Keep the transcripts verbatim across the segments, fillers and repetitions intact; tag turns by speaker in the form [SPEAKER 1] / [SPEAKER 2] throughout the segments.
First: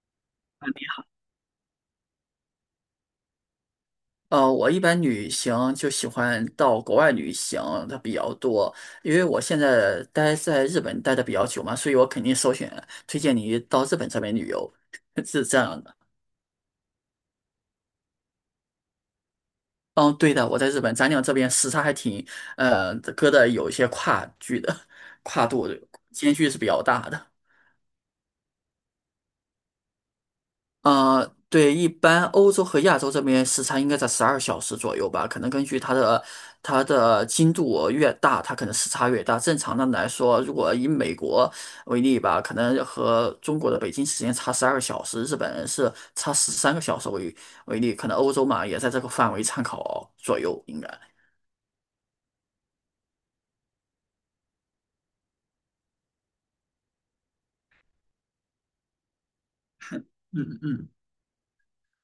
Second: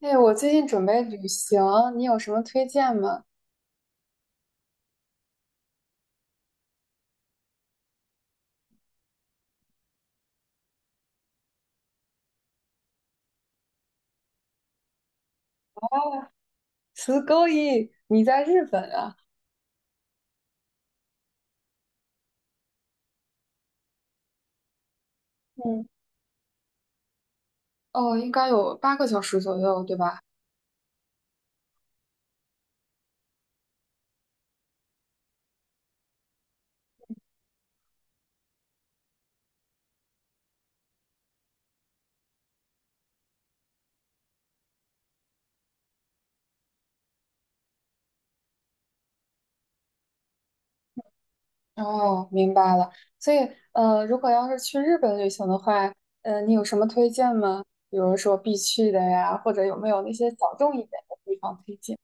[SPEAKER 1] 哎，我最近
[SPEAKER 2] 啊你
[SPEAKER 1] 准备
[SPEAKER 2] 好，
[SPEAKER 1] 旅行，你有什么推荐吗？
[SPEAKER 2] 呃，我一般旅行就喜欢到国外旅行的比较多，因为我现在待在日本待的比较久嘛，所以我肯定首选推荐你到日本这边旅游，是这样的。
[SPEAKER 1] 十勾一，你在日本啊？
[SPEAKER 2] 嗯，对的，我在日本，咱俩这边时差还挺，呃，隔的有一些跨距的，跨度
[SPEAKER 1] 嗯，
[SPEAKER 2] 间距是比较大的。
[SPEAKER 1] 哦，应该有八个小时左右，对吧？
[SPEAKER 2] 呃，对，一般欧洲和亚洲这边时差应该在十二小时左右吧，可能根据它的它的精度越大，它可能时差越大。正常的来说，如果以美国为例吧，可能和中国的北京时间差十二小时，日本人是差十三个小时为为例，可能欧洲嘛也在这个范围参考左右，应该。
[SPEAKER 1] 哦，明白了。所以，呃，如果要是去日本旅行的话，呃，你有什么推荐吗？比如说必去的呀，或者有没有那些小
[SPEAKER 2] 嗯
[SPEAKER 1] 众一
[SPEAKER 2] 嗯。
[SPEAKER 1] 点的地方推荐？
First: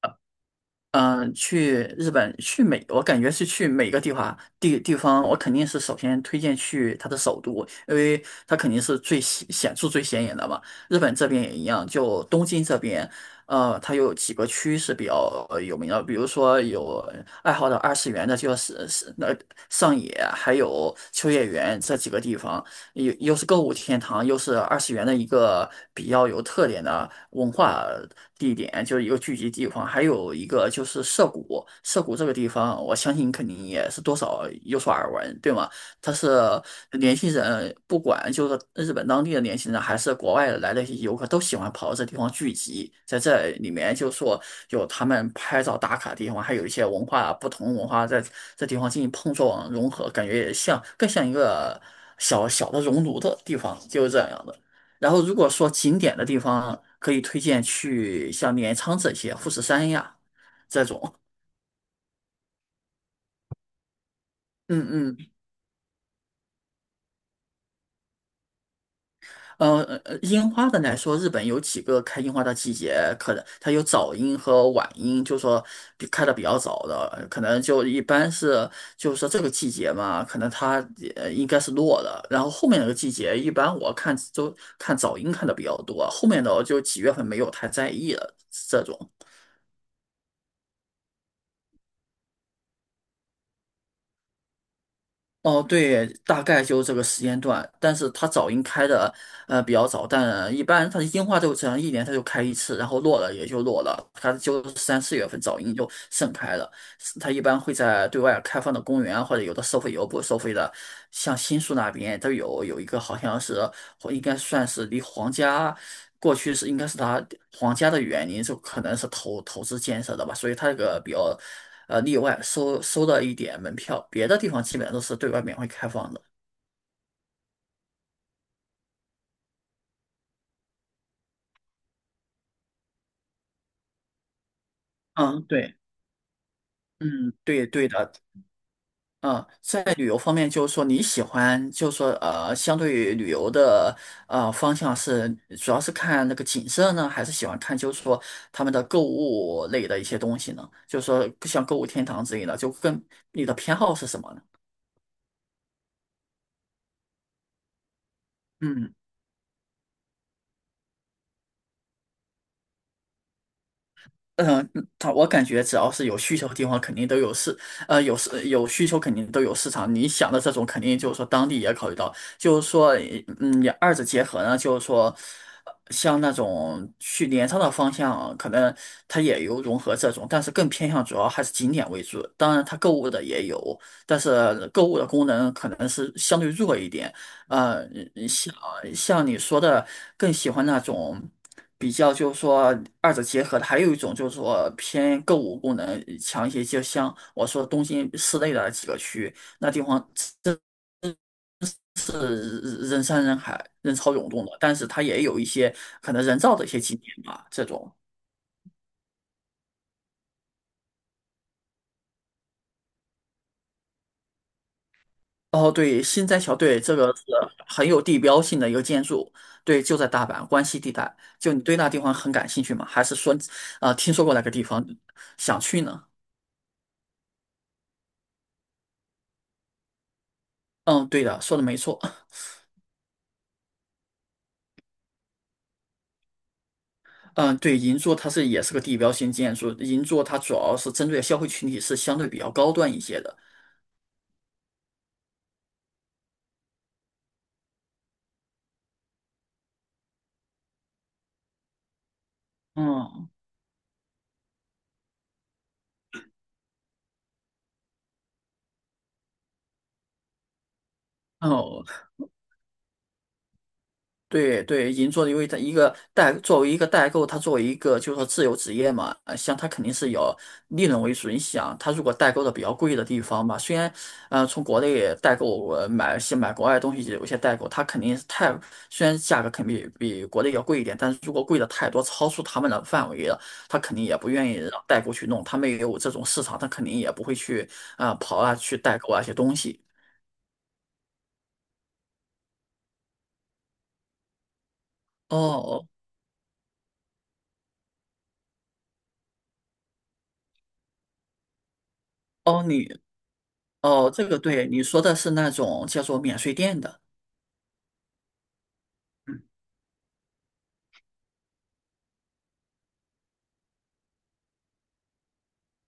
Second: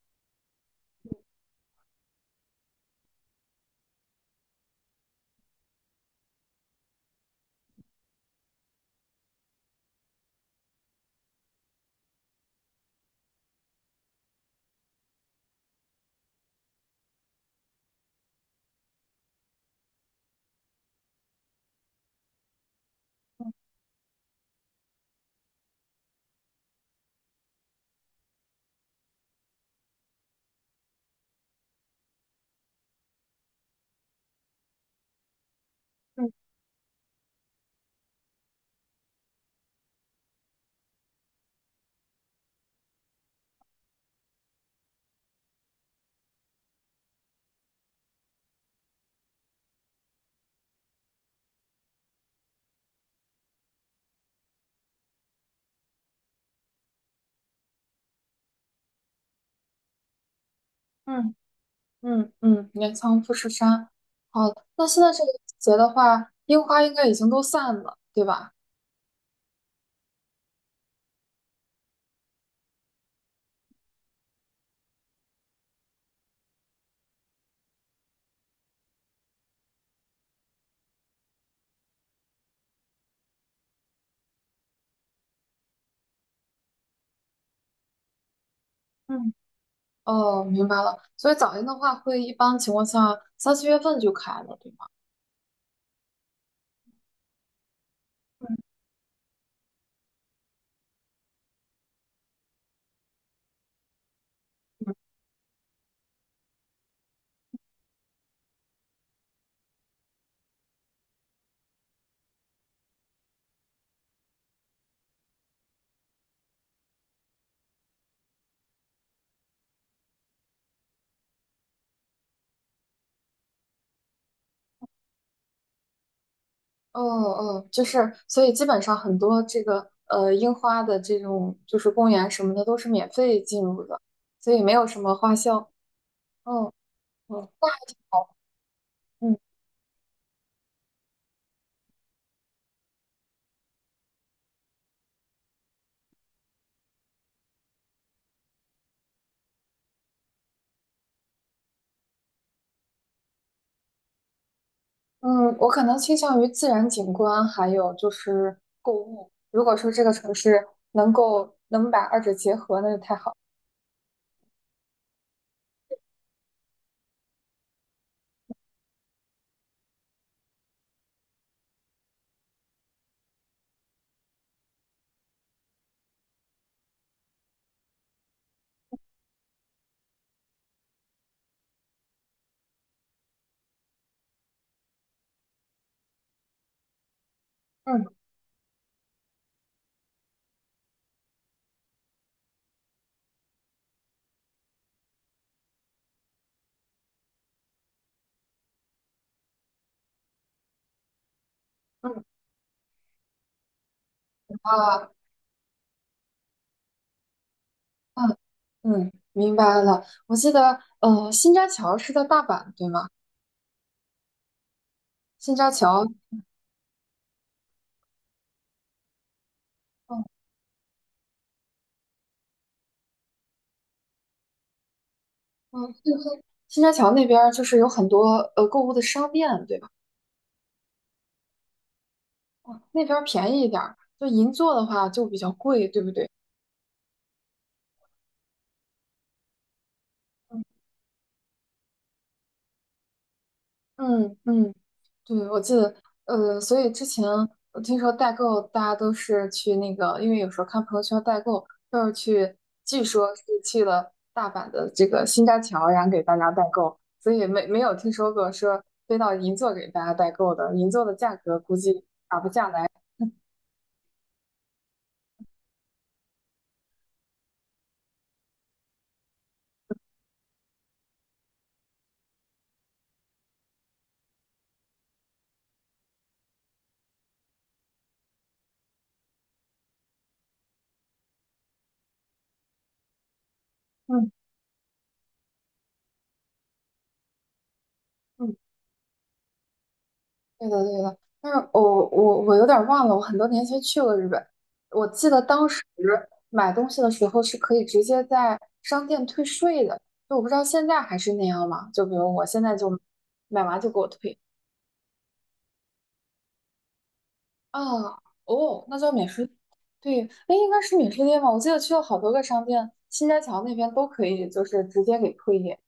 [SPEAKER 2] 嗯、呃去日本，去每，我感觉是去每个地方地地方，我肯定是首先推荐去它的首都，因为它肯定是最显显著、最显眼的嘛。日本这边也一样，就东京这边，呃，它有几个区是比较呃有名的，比如说有爱好的二次元的，就是是那上野，还有秋叶原这几个地方，又又是购物天堂，又是二次元的一个比较有特点的。文化地点，就是一个聚集地方，还有一个就是涩谷。涩谷这个地方，我相信肯定也是多少有所耳闻，对吗？它是
[SPEAKER 1] 嗯
[SPEAKER 2] 年轻人，不管就是日本当地的年轻人，还是国外来的一些游客，都喜欢跑到这地方聚集。在这里面，就说有他们拍照打卡的地方，还有一些文化不同文化在这地方进行碰撞融合，感觉也像更像一个小小的熔炉的地方，就是这样的。然后如果说景点的地方，可以推荐去像镰仓这些、富士山呀这种。
[SPEAKER 1] 嗯，嗯嗯，镰仓、富士山。好，那现
[SPEAKER 2] 嗯
[SPEAKER 1] 在这
[SPEAKER 2] 嗯，
[SPEAKER 1] 个季节的话，樱花应该已经都散了，对吧？
[SPEAKER 2] 呃，呃樱花的来说，日本有几个开樱花的季节，可能它有早樱和晚樱，就说比开的比较早的，可能就一般是就是说这个季节嘛，可能它呃应该是落了，然后后面那个季节，一般我看都看早樱看的比较多，后面的我就几月份没有太在意了这种。
[SPEAKER 1] 嗯。哦，明白了。所以早樱的话，会一般情况下三四月份就开了，对吗？
[SPEAKER 2] 哦，对，大概就这个时间段，但是它早
[SPEAKER 1] 嗯
[SPEAKER 2] 樱开的呃比较早，但一般它的樱花都只能一年它就开一次，然后落了也就落了，它就是
[SPEAKER 1] 嗯。
[SPEAKER 2] 三四月份早樱就盛开了。它一般会在对外开放的公园啊，或者有的收费，有的不收费的。像新宿那边，都有有一个好像是，或应该算是离皇家过去是应该是他皇家的园林，就可能是投投资建设的吧，所以它这个比较呃例外，收收了一点门票，别的地方基本上都是对外免费开放的。
[SPEAKER 1] 哦哦，就是，所以基本上很多这个呃樱花的这种就是公园什么的都是免费进入的，所以没有什么花
[SPEAKER 2] 嗯，
[SPEAKER 1] 销。
[SPEAKER 2] 对，
[SPEAKER 1] 嗯，
[SPEAKER 2] 嗯，
[SPEAKER 1] 哦，
[SPEAKER 2] 对
[SPEAKER 1] 那还
[SPEAKER 2] 对
[SPEAKER 1] 挺
[SPEAKER 2] 的，
[SPEAKER 1] 好。嗯
[SPEAKER 2] 嗯，在旅游方面，就是说你喜欢，就是说呃，相对于旅游的呃方向是，主要是看那个景色呢，还是喜欢看就是说他们的购物类的一些东西呢？就是说像购物天堂之类的，就跟你的偏好是什么呢？
[SPEAKER 1] 嗯，我可能倾向于自然景观，还有就是购
[SPEAKER 2] 嗯
[SPEAKER 1] 物。如果说这个城市能够能把二者结合，那就太好了。
[SPEAKER 2] 呃嗯，他我感觉只要是有需求的地方，肯定都有市，呃，有市有需求，肯定都有市场。你想的这种，肯定就是说当地也考虑到，就是说，嗯，也二者结合呢，就是说，呃像那种去镰仓的方向，可能它也有融合这种，但是更偏向主要还是景点为主。当然，它购物的也有，但是购物的功能可能是相对弱一点。呃，
[SPEAKER 1] 嗯，
[SPEAKER 2] 呃像像你说的，更喜欢那种比较，就是说二者结合的。还有一种就是说偏购物功能强一些，就像我说东京市内的几个区，那地方真
[SPEAKER 1] 嗯，
[SPEAKER 2] 是人山人海、人潮涌动的，但是它
[SPEAKER 1] 啊。
[SPEAKER 2] 也有一些可能人造的一些景点吧，这种。
[SPEAKER 1] 嗯嗯，明白了。我记得，呃，新扎桥是在大阪，对吗？新扎
[SPEAKER 2] 哦，对，
[SPEAKER 1] 桥，
[SPEAKER 2] 新斋桥，对，这个是很有地标性的一个建筑，对，就在
[SPEAKER 1] 嗯
[SPEAKER 2] 大阪关西地带。就你对那地方很感兴趣吗？还是说，呃，听说过那个地方想
[SPEAKER 1] 嗯，
[SPEAKER 2] 去呢？
[SPEAKER 1] 新扎桥那边儿就是有很多呃购物的商店，对吧？
[SPEAKER 2] 嗯，对的，说的没错。
[SPEAKER 1] 嗯，那边儿便宜一点儿，就银座的话就比较贵，对不对？
[SPEAKER 2] 嗯，对，银座它是也是个地标性建筑，银座它主要是针对消费群体是相对比较高端一些的。
[SPEAKER 1] 嗯嗯，对，我记得，呃，所以之前我听说代购，大家都是去那个，因为有时候看朋友圈代购，都是去，据
[SPEAKER 2] 嗯，
[SPEAKER 1] 说是去了大阪的这个新斋桥，然后给大家代购，所以没没有听说过说飞到银座给大家代购的，银座的价格估
[SPEAKER 2] 哦，
[SPEAKER 1] 计打不下来。
[SPEAKER 2] 对对，银座的，因为它一个代作为一个代购，它作为一个就是说自由职业嘛，呃像它肯定是有利润为主。你想，它如果代购的比较贵的地方嘛，虽然呃从国内代购呃买些买国外的东西，有些代购它肯定是太虽然价格肯定比比国内要贵一点，但是如果贵的太多，超出他们的范围了，他肯定也不
[SPEAKER 1] 嗯
[SPEAKER 2] 愿意让代购去弄，他们也有这种市场，他肯定也不会去啊、跑啊
[SPEAKER 1] 嗯。
[SPEAKER 2] 去代购啊一些东西。
[SPEAKER 1] 对的，对的，但是我我我有点儿忘了，我很多年前去过日本，我记得当时
[SPEAKER 2] 哦
[SPEAKER 1] 买东西的时候是可以直接在商店退税的，就我不知道现在还是那样吗？就比如我
[SPEAKER 2] 哦，
[SPEAKER 1] 现
[SPEAKER 2] 哦，
[SPEAKER 1] 在
[SPEAKER 2] 你。
[SPEAKER 1] 就买完就给我
[SPEAKER 2] 哦，这
[SPEAKER 1] 退
[SPEAKER 2] 个对，你说的是那种叫做免税店的。
[SPEAKER 1] 啊，哦，那叫免税，对，那应该是免税店吧？我记得去了好多个商店，新街桥那边都可以，就是直接给退业。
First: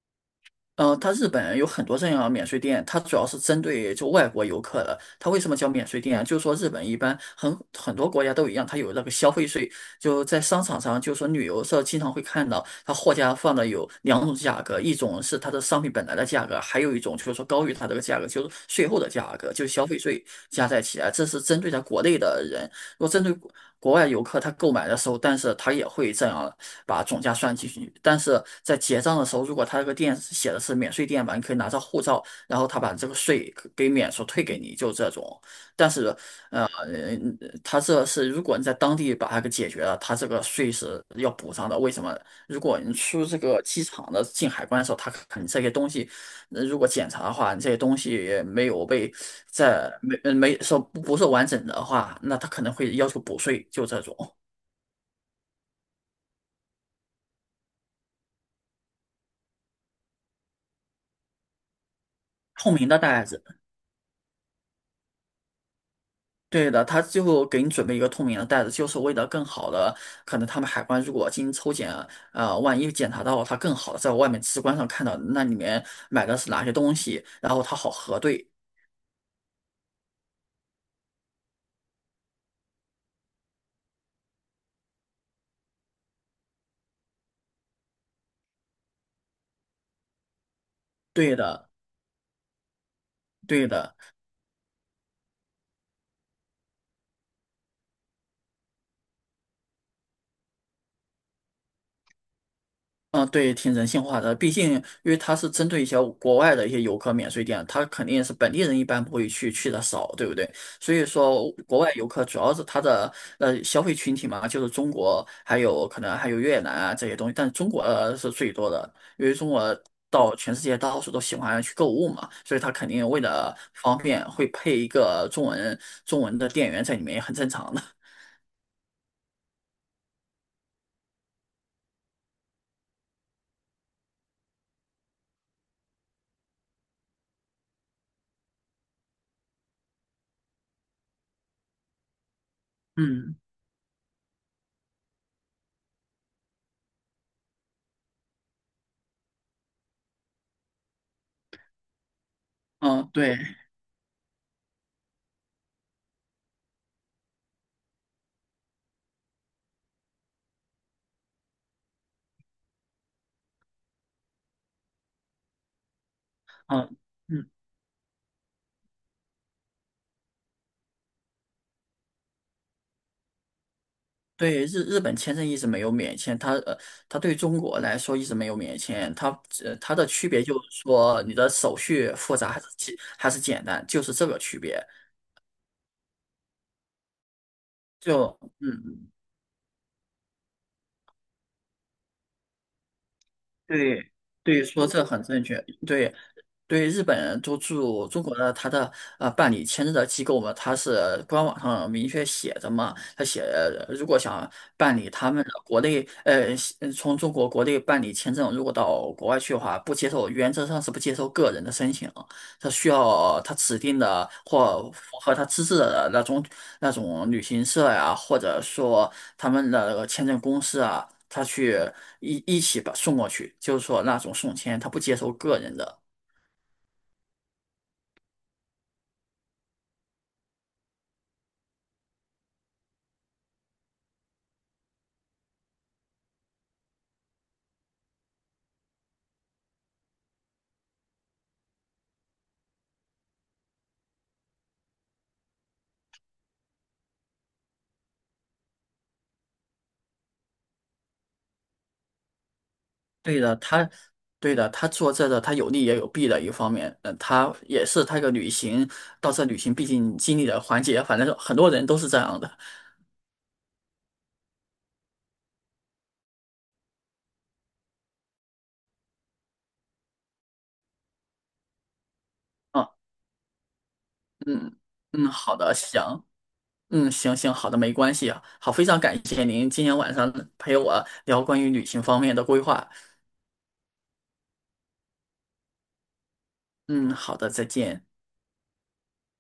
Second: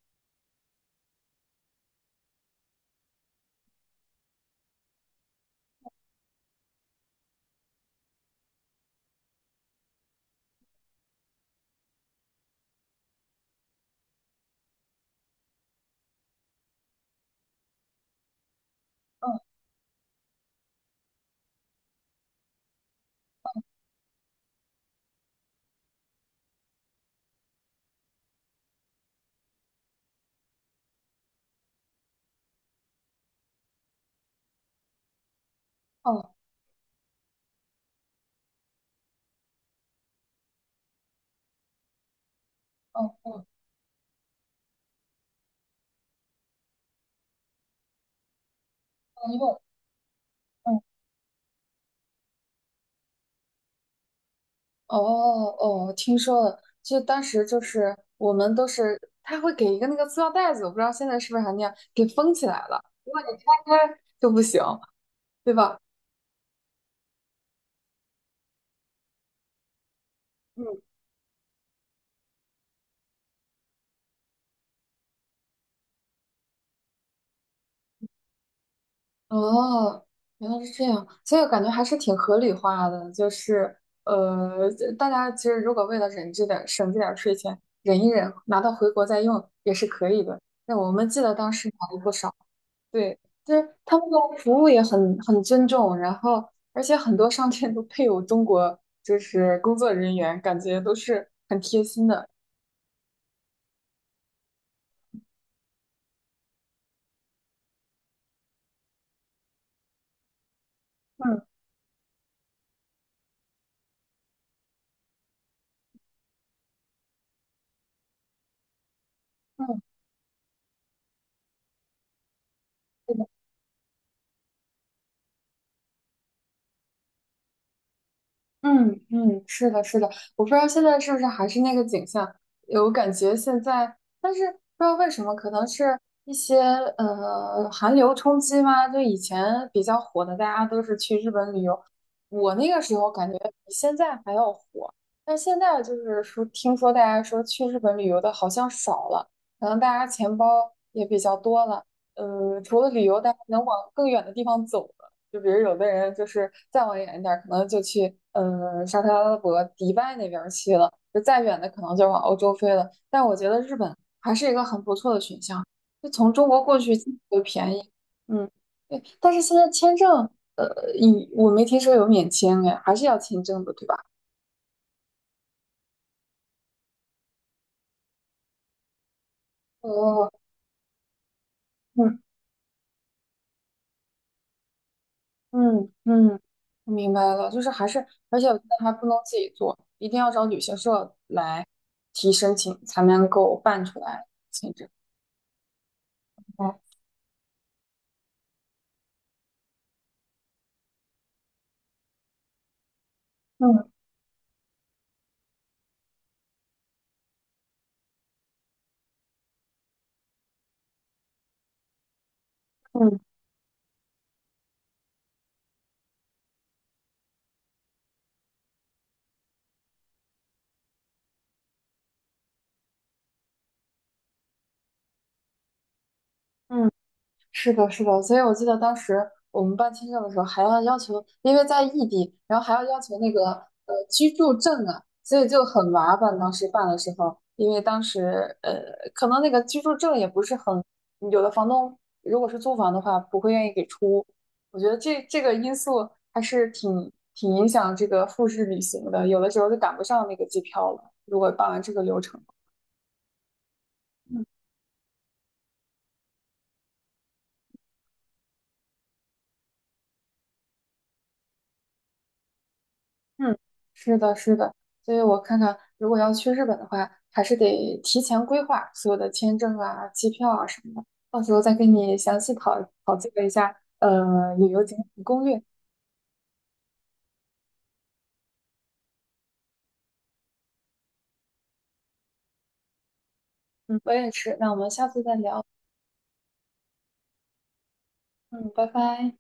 [SPEAKER 2] 嗯，它日本有很多这样的免税店，它主要是针对就外国游客的。它为什么叫免税店啊？就是说日本一般很很多国家都一样，它有那个消费税，就在商场上，就是说旅游社经常会看到，它货架放的有两种价格，一种是它的商品本来的价格，还有一种就是说高于它这个价格，就是税后的价格，就是消费税加在起来，这是针对在国内的人。如果针对国国外游客，他购买的时候，但是他也会这样把总价算进去。但是在结账的时候，如果他这个店写的是免税店吧，你可以拿着护照，然后他把这个税给免除退给你，就这种。但是，
[SPEAKER 1] 嗯，
[SPEAKER 2] 呃，嗯他这是如果你在当地把它给解决了，他这个税是要补上的。为什么？如果你
[SPEAKER 1] 嗯
[SPEAKER 2] 出这
[SPEAKER 1] 嗯，
[SPEAKER 2] 个机场的进海关的时候，他看你这些东西那如果检查的话，这些东西没有被
[SPEAKER 1] 嗯，用
[SPEAKER 2] 在没呃没说
[SPEAKER 1] 嗯。
[SPEAKER 2] 不不是完整的话，那他可能会要求补税，就这种
[SPEAKER 1] 哦哦，听说了，就当时就是我们都是，他会给一个那个塑料袋子，我不知道现在是不是还那样，给封起来
[SPEAKER 2] 透
[SPEAKER 1] 了。
[SPEAKER 2] 明的
[SPEAKER 1] 如果
[SPEAKER 2] 袋
[SPEAKER 1] 你
[SPEAKER 2] 子。
[SPEAKER 1] 拆开就不行，对吧？
[SPEAKER 2] 对的，他最后给你准备一个透明的袋子，就是为了更好的，可能他们
[SPEAKER 1] 嗯，
[SPEAKER 2] 海关如果进行抽检，呃，万一检查到他更好的，在外面直观上看到那里面买的是哪些东西，然后他好核对。
[SPEAKER 1] 哦，原来是这样，所以我感觉还是挺合理化的，就是呃，大家其实如果为了忍这点儿省这点儿税钱，忍一忍，拿到回国再用也是可以的。那我们记得
[SPEAKER 2] 对
[SPEAKER 1] 当时
[SPEAKER 2] 的，
[SPEAKER 1] 买了不少。对，就
[SPEAKER 2] 对
[SPEAKER 1] 是
[SPEAKER 2] 的。
[SPEAKER 1] 他们的服务也很很尊重，然后而且很多商店都配有中国就是工作人员，感觉都是很贴心的。
[SPEAKER 2] 嗯，对，挺人性化的。毕竟，因为它是针对一些国外的一些游客免税店，它肯定是本地人一般不会去，去的少，对不对？所以
[SPEAKER 1] 嗯
[SPEAKER 2] 说，国外游客主要是它的呃消费群体嘛，就是中国，还有可能还有越南啊这些东西，但中国呃是最多的，因为中国
[SPEAKER 1] 嗯，
[SPEAKER 2] 到全世界到处都喜欢去购物嘛，所以它肯定为了方便会配一个中文中文的店员在里面，也很正常的。
[SPEAKER 1] 嗯嗯，是的，是的，我不知道现在是不是还是那个景象，有感觉现在，但是不知道为什么，可能是一些呃寒流冲击嘛，就以前比较火的，大家都是去日本旅游，我那个时 候感
[SPEAKER 2] 嗯
[SPEAKER 1] 觉比现在还要火，但现在就是说，听说大家说去日本旅游的好像少了，可能大家钱包也比较多了，呃，除了旅
[SPEAKER 2] 嗯，
[SPEAKER 1] 游，大
[SPEAKER 2] 对，
[SPEAKER 1] 家能往更远的地方走。就比如有的人就是再往远一点可能就去嗯沙特阿拉伯、迪拜那边去了，就再远的可能就往欧洲飞了。但我觉得日本还是一个很不错的选项，就从中国过去
[SPEAKER 2] 嗯。
[SPEAKER 1] 就
[SPEAKER 2] 嗯。
[SPEAKER 1] 便宜。嗯，对。但是现在签证，呃，以我没听说有免签哎，还是要签证的，对吧？
[SPEAKER 2] 对日日本签证一直没有免签，它呃，它对中国来说一直没有免签，它呃它的区
[SPEAKER 1] 哦，
[SPEAKER 2] 别就是说你的手续
[SPEAKER 1] 嗯，
[SPEAKER 2] 复杂还是简还是简单，就是这个区别。
[SPEAKER 1] 嗯嗯，我明白了，就是还是，
[SPEAKER 2] 就
[SPEAKER 1] 而且我觉得还不
[SPEAKER 2] 嗯，
[SPEAKER 1] 能自己做，一定要找旅行社来提申请，才能够办出
[SPEAKER 2] 对
[SPEAKER 1] 来
[SPEAKER 2] 对，
[SPEAKER 1] 签
[SPEAKER 2] 说
[SPEAKER 1] 证。
[SPEAKER 2] 这很正确。对对，日本都驻中国的他的呃办理签证的机构嘛，他是官网上明确写着嘛，他写呃
[SPEAKER 1] 嗯，
[SPEAKER 2] 如果想办理他们的国内呃西从中国国内办理签证，如果到国外去的话，不接受，原则上是不接受个人的申请。他需
[SPEAKER 1] 嗯
[SPEAKER 2] 要他指定的或符合他资质的那种那种旅行社呀，或者说他们的签证公司啊，他去一一起把送过去，就是说那种送签，他不接受个人的。
[SPEAKER 1] 嗯，是的，是的，所以我记得当时我们办签证的时候，还要要求，因为在异地，然后还要要求那个呃居住证啊，所以就很麻烦。当时办的时候，因为当时呃，可能那个居住证也不是很，有的房东如果是租房的话，不会愿意给出。我觉得这这个因素还是挺挺影响这个复试旅行的，有的时候就赶不上那个机票了。如果办完这个流程。
[SPEAKER 2] 对的，他对的，他做这个他有利也有弊的一方面，嗯，他也是他一个旅行到这旅行必经经历的环节，反正很多人都是这样的。
[SPEAKER 1] 嗯，是的，是的，所以我看看，如果要去日本的话，还是得提前规划所有的签证啊、机票啊什么的，到时候再跟你详细讨
[SPEAKER 2] 嗯
[SPEAKER 1] 讨教一下，呃，旅
[SPEAKER 2] 嗯
[SPEAKER 1] 游景点
[SPEAKER 2] 嗯，
[SPEAKER 1] 攻
[SPEAKER 2] 好
[SPEAKER 1] 略。
[SPEAKER 2] 的，行。嗯，行行，好的，没关系啊。好，非常感谢您今天晚上陪我聊关于旅行方面的规划。
[SPEAKER 1] 嗯，我也是，那我们下次再聊。
[SPEAKER 2] 嗯，好的，再见。
[SPEAKER 1] 嗯，拜拜。